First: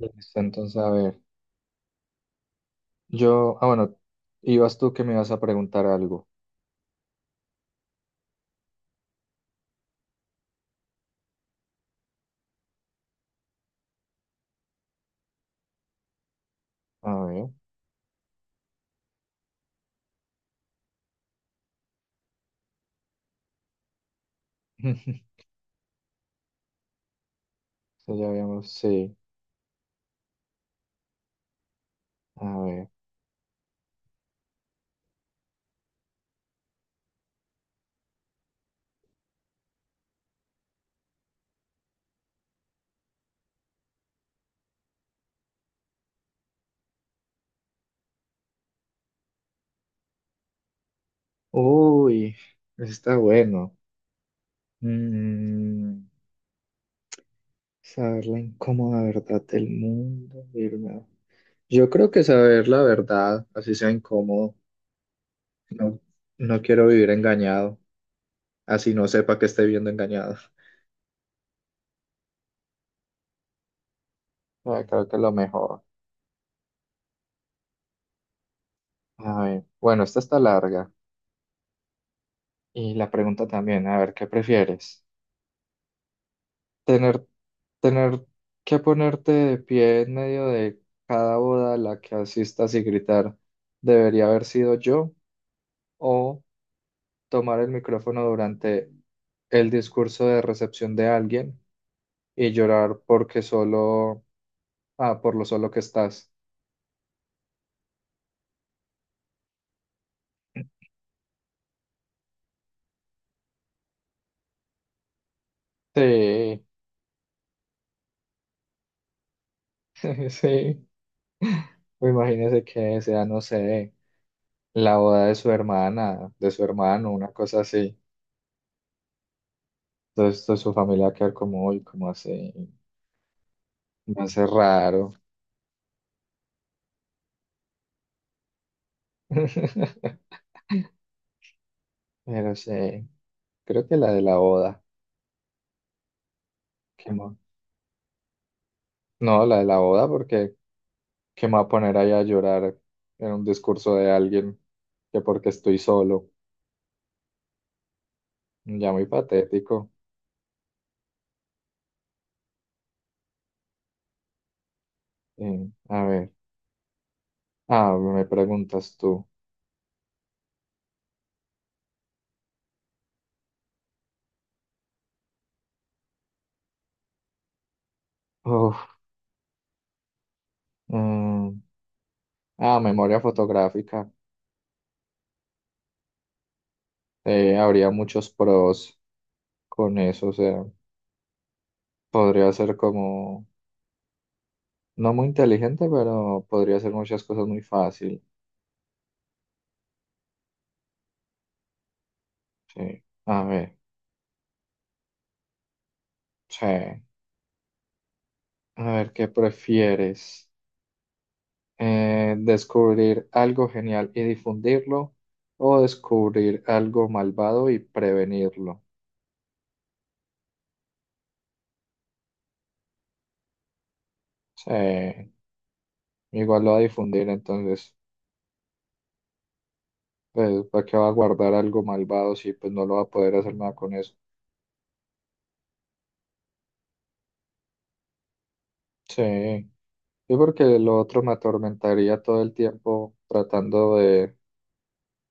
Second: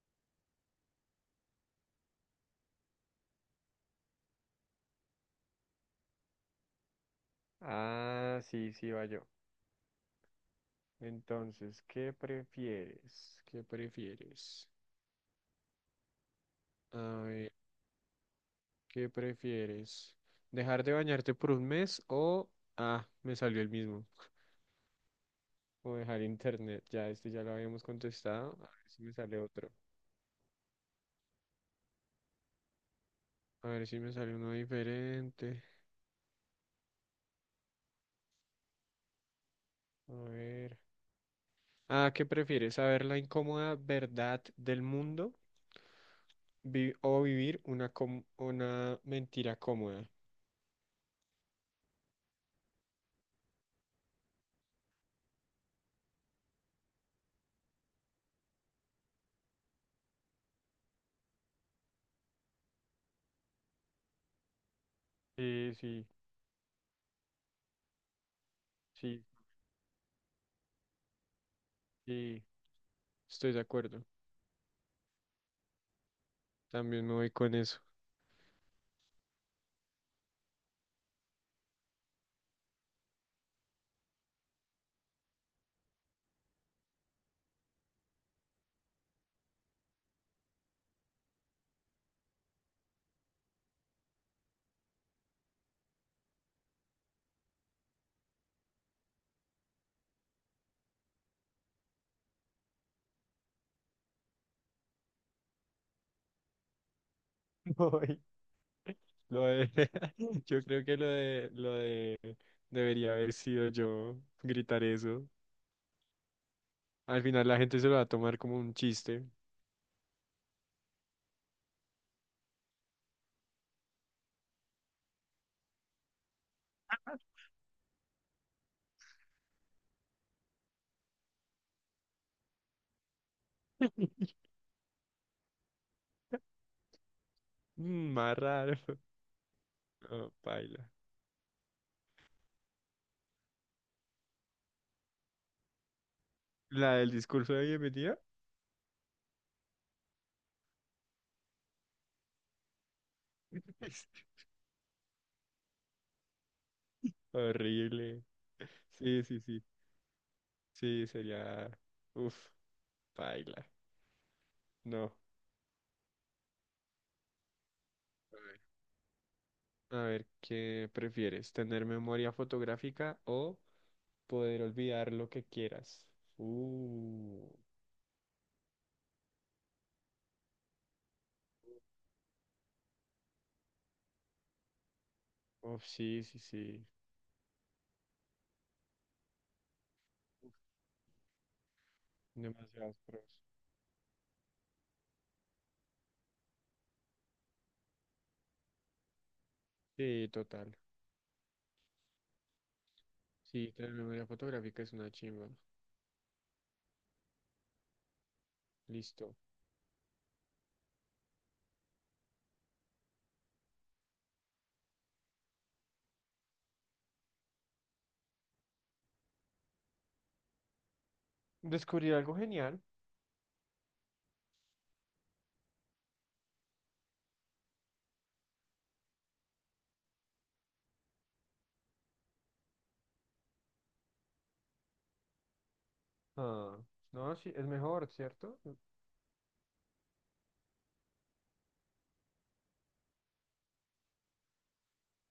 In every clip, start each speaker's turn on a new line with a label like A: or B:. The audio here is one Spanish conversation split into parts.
A: Listo, entonces, a ver, yo, bueno, ibas tú que me ibas a preguntar algo.
B: Ah, sí, sí, va yo. Entonces, ¿qué prefieres? ¿Qué prefieres?
A: A
B: A
A: ver,
B: ver, ¿qué prefieres? ¿Dejar de bañarte por un mes o... Ah, me salió el mismo. O dejar internet. Ya, este ya lo habíamos
A: eso ya
B: contestado. A
A: habíamos,
B: ver si me
A: sí,
B: sale otro.
A: a ver.
B: A ver si me sale uno diferente. A ver. Ah, ¿qué prefieres? ¿Saber la incómoda verdad del mundo o vivir una, una mentira cómoda?
A: Uy, eso está bueno. Mm, saber la incómoda verdad del mundo. Yo creo que saber la verdad, así sea incómodo,
B: Sí,
A: no,
B: sí,
A: no quiero vivir engañado, así no
B: sí,
A: sepa que esté viendo engañado.
B: sí. Estoy de acuerdo.
A: Ah, creo que es lo mejor.
B: También me voy con eso.
A: A ver, bueno, esta está larga. Y la pregunta también, a ver, ¿qué prefieres? Tener, tener que ponerte de pie en medio de cada boda a la que asistas y gritar, debería haber sido yo, o tomar el micrófono durante el discurso de recepción de alguien y llorar porque solo, por lo solo que estás.
B: Voy. Lo de, yo creo que lo de debería haber sido yo gritar eso.
A: Sí,
B: Al final la gente se lo va a tomar como un chiste.
A: sí. O imagínese que sea, no sé, la boda de su hermana, de su hermano, una cosa así. Entonces, toda su familia va a quedar como, uy, como así, me hace raro.
B: Mm, más raro. Oh, paila.
A: Pero sí, creo que la de la boda.
B: La del
A: ¿Qué más?
B: discurso de bienvenida.
A: No, la de la boda, porque ¿qué me va a poner ahí a llorar en un discurso
B: es
A: de alguien que porque estoy solo?
B: horrible.
A: Ya muy
B: Sí, sí, sí.
A: patético.
B: Sí, sería. Uf, paila. No.
A: A ver, ah, me
B: A ver.
A: preguntas tú.
B: A ver, ¿qué prefieres? ¿Tener memoria fotográfica o poder olvidar lo que quieras? Uh.
A: Uf, mm, ah, memoria fotográfica.
B: Uf, sí, sí, sí.
A: Habría muchos pros con eso, o sea, podría ser
B: Demasiados pros.
A: como, no muy inteligente, pero podría hacer muchas cosas muy fácil.
B: Sí, total.
A: Sí, a
B: Sí,
A: ver.
B: que la memoria fotográfica es una chimba.
A: Sí. A ver, ¿qué
B: Listo.
A: prefieres? ¿Descubrir algo genial y difundirlo o descubrir algo malvado y prevenirlo?
B: Descubrí algo genial.
A: Sí. Igual lo va a difundir, entonces, pues, ¿para qué va a guardar algo malvado si pues no lo va a poder hacer nada con eso?
B: Ah, no, sí, es mejor, ¿cierto?
A: Sí. Sí, porque lo otro me atormentaría todo el tiempo tratando de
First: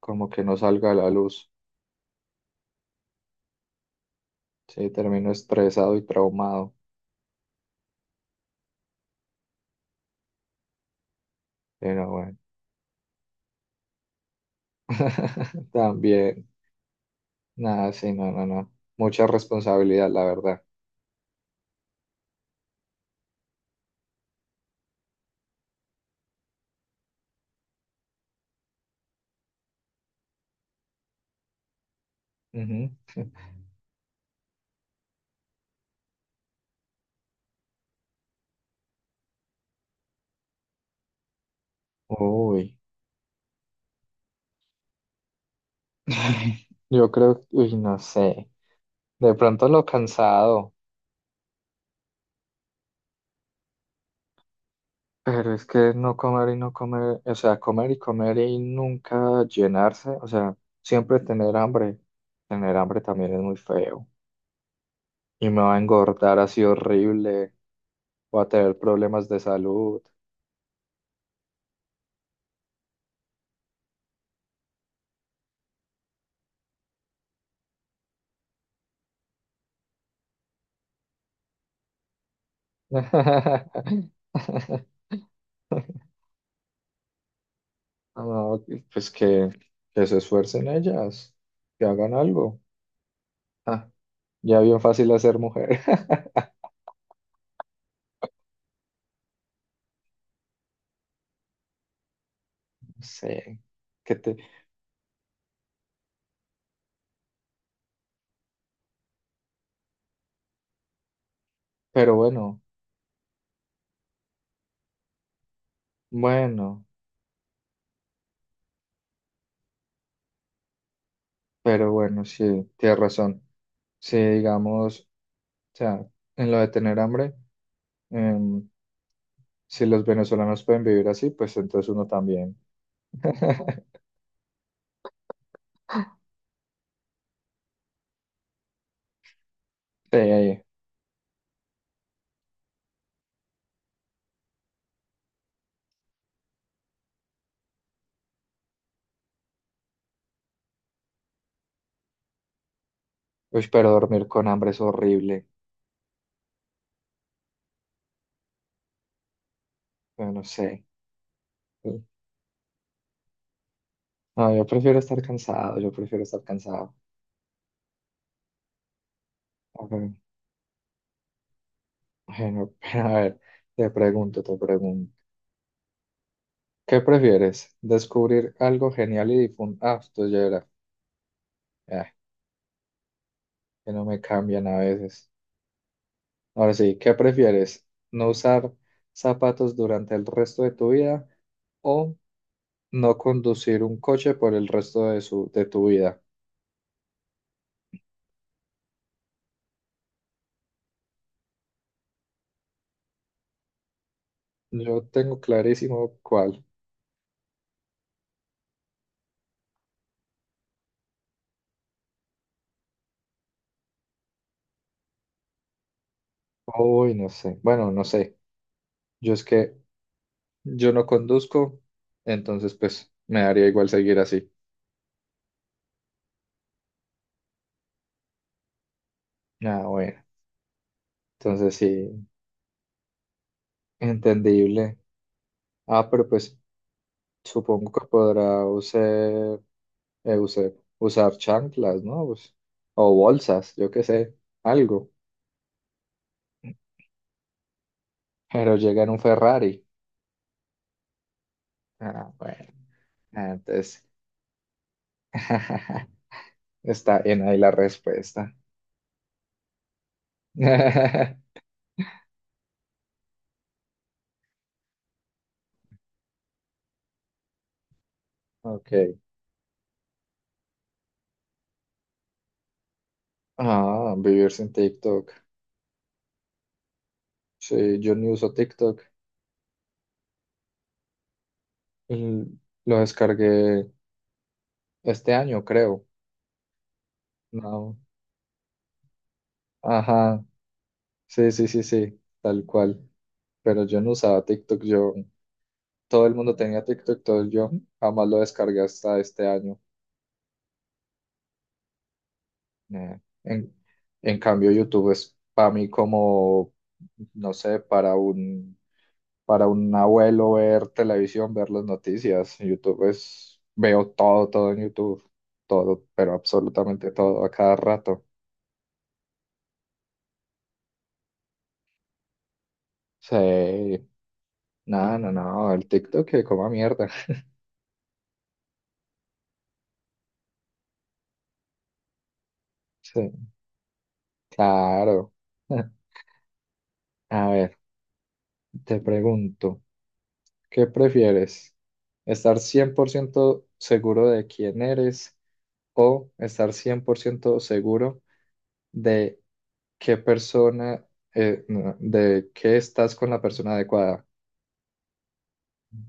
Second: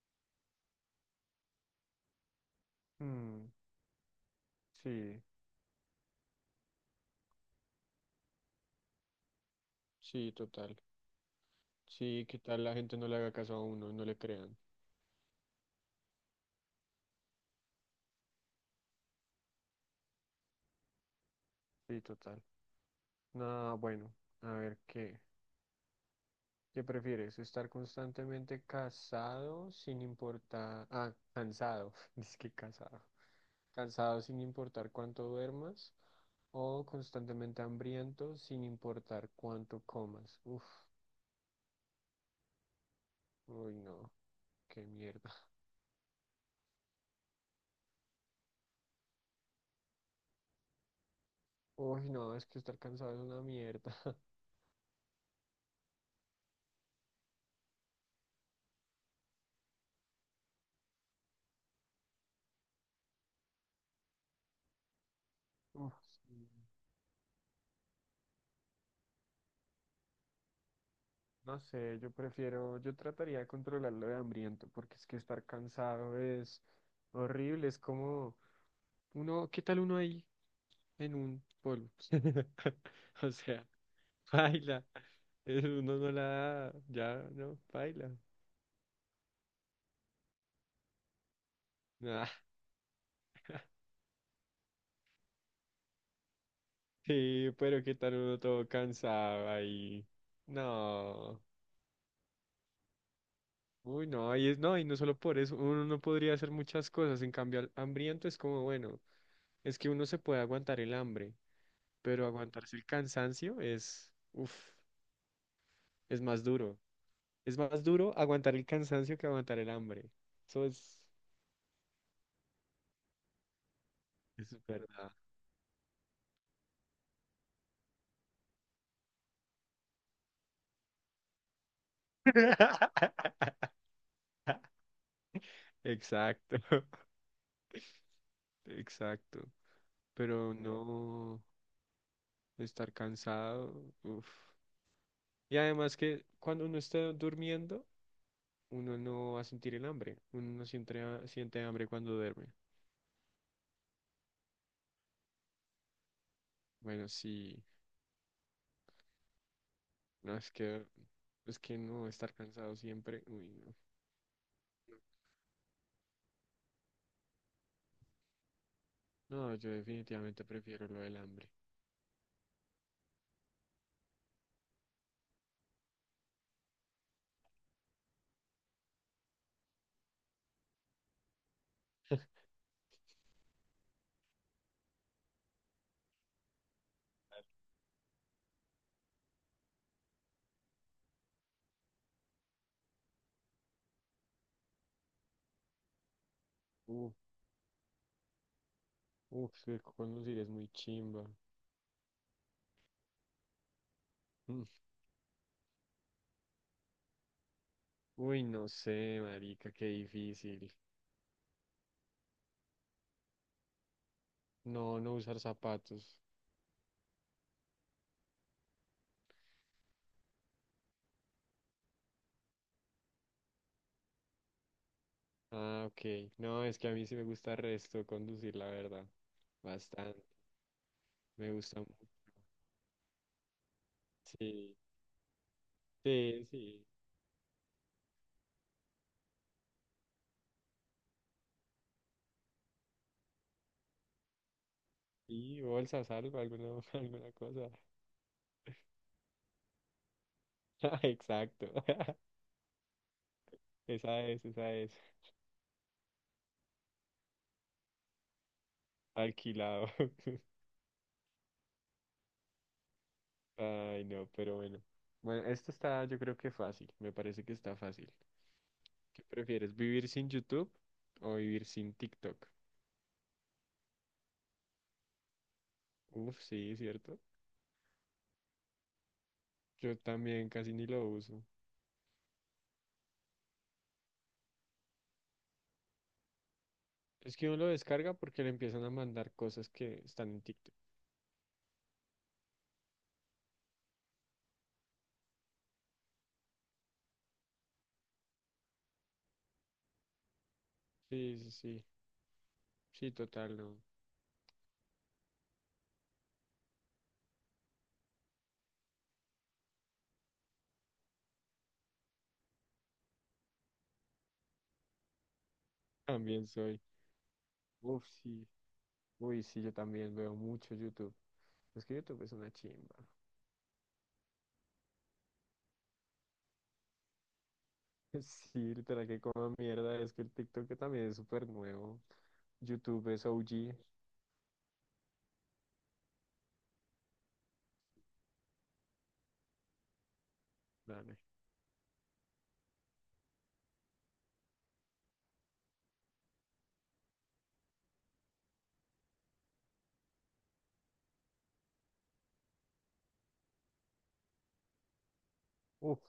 A: como que no salga a la luz.
B: Mm,
A: Sí,
B: sí,
A: termino estresado y traumado,
B: sí, total.
A: pero
B: Sí,
A: bueno,
B: ¿qué tal la gente no le haga caso a uno, no le crean?
A: también. Nada, sí, no, no, no. Mucha responsabilidad, la verdad.
B: Sí, total. No, bueno, a ver qué. ¿Qué prefieres? ¿Estar constantemente casado sin importar... Ah, cansado. Dice que
A: Ujú.
B: casado. Cansado sin importar cuánto duermas o constantemente hambriento sin importar cuánto comas. Uf,
A: Uy.
B: uy no, qué mierda.
A: Yo creo, uy, no sé. De pronto lo cansado,
B: Uy no, es que estar cansado es una mierda.
A: pero es que no comer y no comer, o sea, comer y comer y nunca llenarse, o sea, siempre tener hambre. Tener hambre también es muy feo. Y me va a
B: Uf,
A: engordar
B: sí.
A: así horrible, voy a tener problemas de salud.
B: No sé, yo prefiero, yo trataría de controlar lo de hambriento porque es que estar cansado es horrible, es como uno, ¿qué tal uno ahí? En un polvo. O sea, baila. Uno no la da, ya no, baila.
A: No, pues que se esfuercen ellas, que hagan
B: Ah,
A: algo. Ah, ya bien fácil hacer mujer.
B: sí, pero qué tal uno todo cansado ahí. No.
A: No sé,
B: Uy,
A: que te...
B: no, y es, no, y no solo por eso, uno no podría hacer muchas cosas. En cambio, al hambriento es como, bueno, es que uno se puede aguantar el hambre,
A: Pero
B: pero
A: bueno,
B: aguantarse el cansancio es, uff, es más duro.
A: bueno,
B: Es más duro aguantar el cansancio que aguantar el hambre. Eso es,
A: pero bueno, sí, tienes razón. Si
B: eso es
A: digamos,
B: verdad.
A: o sea, en lo de tener hambre, em, si los venezolanos pueden vivir así, pues entonces uno también.
B: Exacto. Exacto, pero
A: Sí,
B: no estar cansado, uf. Y además que cuando uno esté durmiendo, uno no va a sentir el hambre, uno no siente, siente hambre cuando duerme.
A: uy, pero dormir con hambre es horrible.
B: Bueno, sí,
A: Yo
B: no,
A: no sé.
B: es que no estar cansado siempre, uy, no.
A: No, yo prefiero estar cansado, yo prefiero estar cansado.
B: No, yo
A: A ver,
B: definitivamente prefiero lo del hambre.
A: bueno, a ver, te pregunto, te pregunto. ¿Qué prefieres? ¿Descubrir algo genial y difundir? Ah, esto ya era. Ah, que no me cambian a veces. Ahora sí, ¿qué prefieres? ¿No usar zapatos durante el resto de tu vida o no conducir un coche por el resto de tu vida?
B: Uh, uf, es que conducir es muy chimba. Mm.
A: Yo tengo clarísimo cuál.
B: Uy, no sé, marica, qué difícil. No, no usar zapatos.
A: Uy, no sé. Bueno, no sé. Yo es que yo no conduzco, entonces pues me daría igual seguir así.
B: Ah, ok. No, es que a mí sí me gusta el resto conducir, la verdad.
A: Ah, bueno.
B: Bastante. Me
A: Entonces
B: gusta mucho.
A: sí,
B: Sí,
A: entendible. Ah, pero
B: sí,
A: pues...
B: sí.
A: Supongo que podrá eh, usar, usar chanclas, ¿no? Pues, o bolsas, yo qué sé, algo.
B: Y bolsas, algo, alguna, alguna cosa.
A: Pero llega en un Ferrari.
B: Ah, exacto.
A: Ah, bueno, ah, entonces
B: Esa es, esa es.
A: está en ahí la respuesta.
B: Alquilado. Ay, no, pero bueno. Bueno, esto está, yo creo que fácil. Me parece que está fácil.
A: Ok.
B: ¿Qué prefieres, vivir sin YouTube o vivir sin TikTok?
A: Ah, vivir sin TikTok.
B: Uf, sí, cierto.
A: Sí, yo ni uso TikTok.
B: Yo también casi ni lo uso.
A: L- Lo descargué este año, creo.
B: Es que uno lo
A: No.
B: descarga porque le empiezan a mandar cosas que están en
A: Ajá.
B: TikTok.
A: Sí, sí, sí, sí, tal cual. Pero yo no usaba TikTok, yo. Todo el mundo tenía TikTok, yo jamás lo descargué hasta este año.
B: Sí, sí, sí. Sí,
A: Eh,
B: total,
A: en,
B: no.
A: en cambio, YouTube es para mí como, no sé, para un abuelo ver televisión, ver las noticias. YouTube es, veo todo, todo en YouTube, todo, pero
B: También soy.
A: absolutamente todo a cada
B: Uf,
A: rato.
B: sí. Uy, sí, yo también veo mucho YouTube. Es que YouTube es una chimba.
A: Sí, no, no, no, el TikTok que coma mierda.
B: Sí, literal, que como mierda. Es que el TikTok que también es súper nuevo. YouTube es
A: Sí,
B: OG.
A: claro. A ver, te pregunto. ¿Qué
B: Dale.
A: prefieres? ¿Estar 100% seguro de quién eres o estar 100% seguro de qué persona, no, de que estás con la persona adecuada?
B: Uf,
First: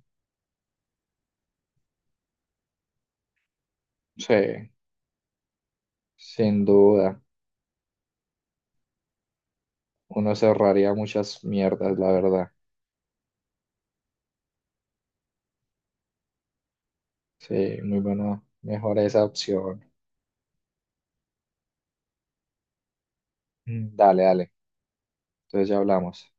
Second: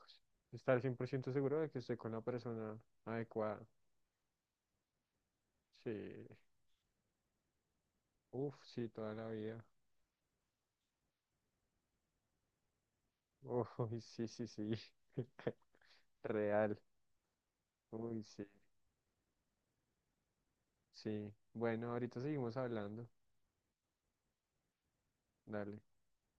B: estar 100% seguro de que estoy con la persona adecuada.
A: Sí,
B: Sí.
A: sin duda.
B: Uf, sí, toda la vida.
A: Uno se ahorraría muchas mierdas, la verdad.
B: Uy, sí, sí, sí. Real.
A: Sí, muy
B: Uy,
A: bueno.
B: sí.
A: Mejor esa opción.
B: Sí, bueno, ahorita seguimos hablando.
A: Mm, dale, dale. Entonces ya
B: Dale.
A: hablamos.